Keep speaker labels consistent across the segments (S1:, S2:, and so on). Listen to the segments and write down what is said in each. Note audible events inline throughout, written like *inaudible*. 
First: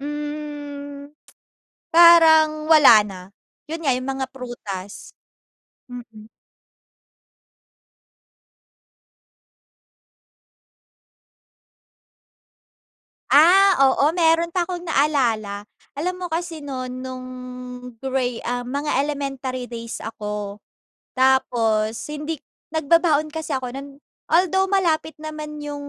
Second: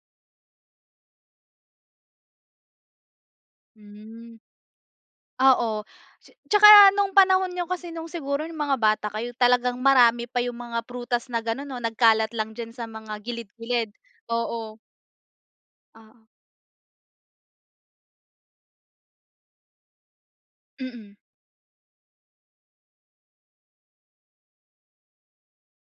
S1: Hmm *tsk* parang wala na. Yun nga yung mga
S2: Hmm.
S1: prutas.
S2: Ah, oh.
S1: Mm.
S2: Ts tsaka no’ng panahon niyo kasi no’ng siguro no’ng mga bata kayo talagang marami pa yung mga prutas na ganon 'no, nagkalat lang diyan sa mga
S1: Ah,
S2: gilid-gilid,
S1: oo meron pa
S2: oo.
S1: akong naalala. Alam
S2: Oo.
S1: mo kasi no’n nung gra um mga elementary days ako.
S2: Mm.
S1: Tapos hindi nagbabaon kasi ako no’n. Although malapit naman yung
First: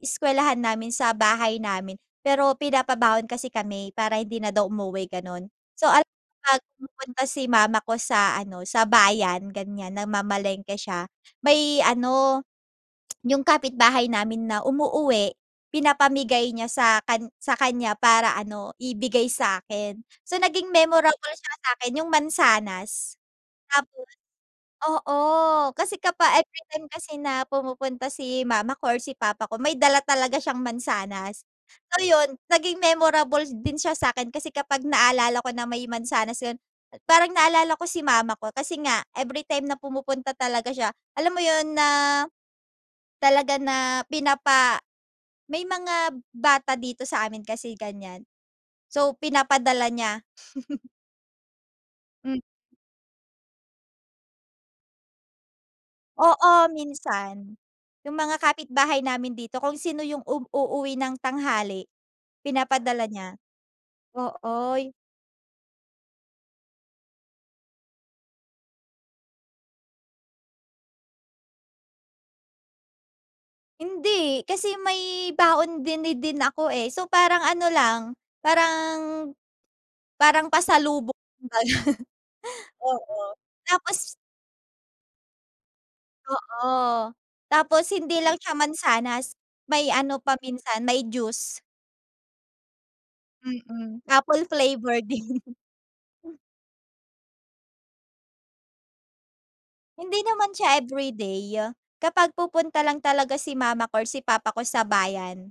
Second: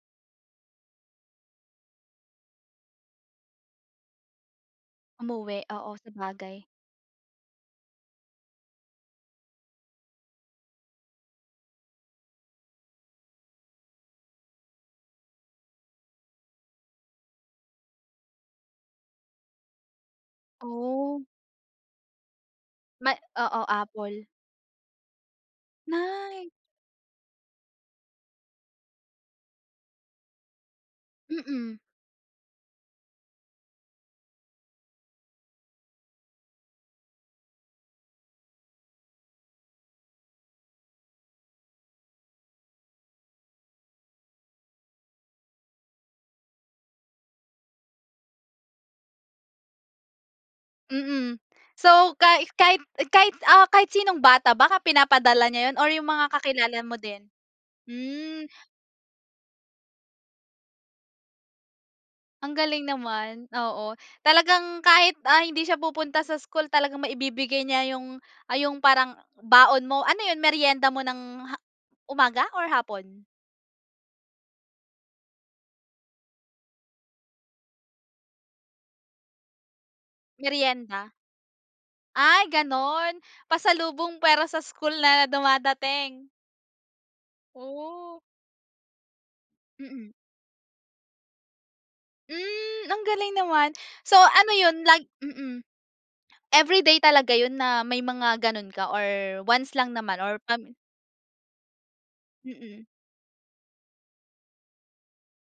S1: eskwelahan namin sa bahay namin, pero pinapabaon kasi kami para hindi na daw umuwi, ganon.
S2: Umuwi,
S1: So,
S2: oo
S1: al
S2: sabagay.
S1: 'pag pumupunta si mama ko sa ano, sa bayan ganyan, namamalengke siya may ano *clicks tongue* yung kapitbahay namin na umuuwi pinapamigay niya sa kan sa kanya para ano ibigay sa’kin. So naging
S2: Oh.
S1: memorable siya sa'kin yung
S2: Ma
S1: mansanas,
S2: Oo,
S1: apple.
S2: apple.
S1: Oo kasi kapa
S2: Ah.
S1: every time kasi na pumupunta si mama ko or si papa ko may dala talaga siyang mansanas.
S2: Mm.
S1: So, yun naging memorable din siya sa’kin kasi kapag naalala ko na may mansanas yun, parang naalala ko si mama ko, kasi nga everytime na pumupunta talaga siya alam mo yun na, talaga na pinapa may mga bata dito sa amin kasi ganyan, so pinapadala niya. *chuckles*
S2: Mm. So ka
S1: Hmm.
S2: kahit kahit ah, kahit sinong bata ba ka pinapadala niya ‘yon or yung mga
S1: Oo
S2: kakilala mo din?
S1: minsan. Yung mga
S2: Hmm.
S1: kapitbahay namin dito kung sino yung um uuwi ng tanghali,
S2: Ang galing
S1: pinapadala niya.
S2: naman! Oo. Talagang
S1: Ooy.
S2: kahit ah, hindi siya pupunta sa school talagang maibibigay niya yung, ah, yung parang baon mo. Ano 'yon, meryenda mo ng ha umaga or hapon?
S1: Hindi. Kasi may baon din, ni din ako eh, so parang ano lang, parang parang
S2: Meryenda?
S1: pasalubong kumbaga.
S2: Ay
S1: *laughs*
S2: ganon.
S1: Oo. Tapos
S2: Pasalubong pero sa school na dumadating.
S1: Oo. Tapos
S2: Oh.
S1: hindi lang siya mansanas, may
S2: Mm.
S1: ano pa minsan may juice.
S2: Hmm, ang galing naman!
S1: Mm,
S2: So
S1: Apple
S2: ano yun lag
S1: flavor din
S2: mm. Everyday talaga 'yon na may mga gano’n ka or once lang naman
S1: Hindi
S2: or
S1: naman
S2: pam
S1: siya everyday, kapag pupunta
S2: Mm.
S1: lang talaga si mama ko or si papa ko sa bayan.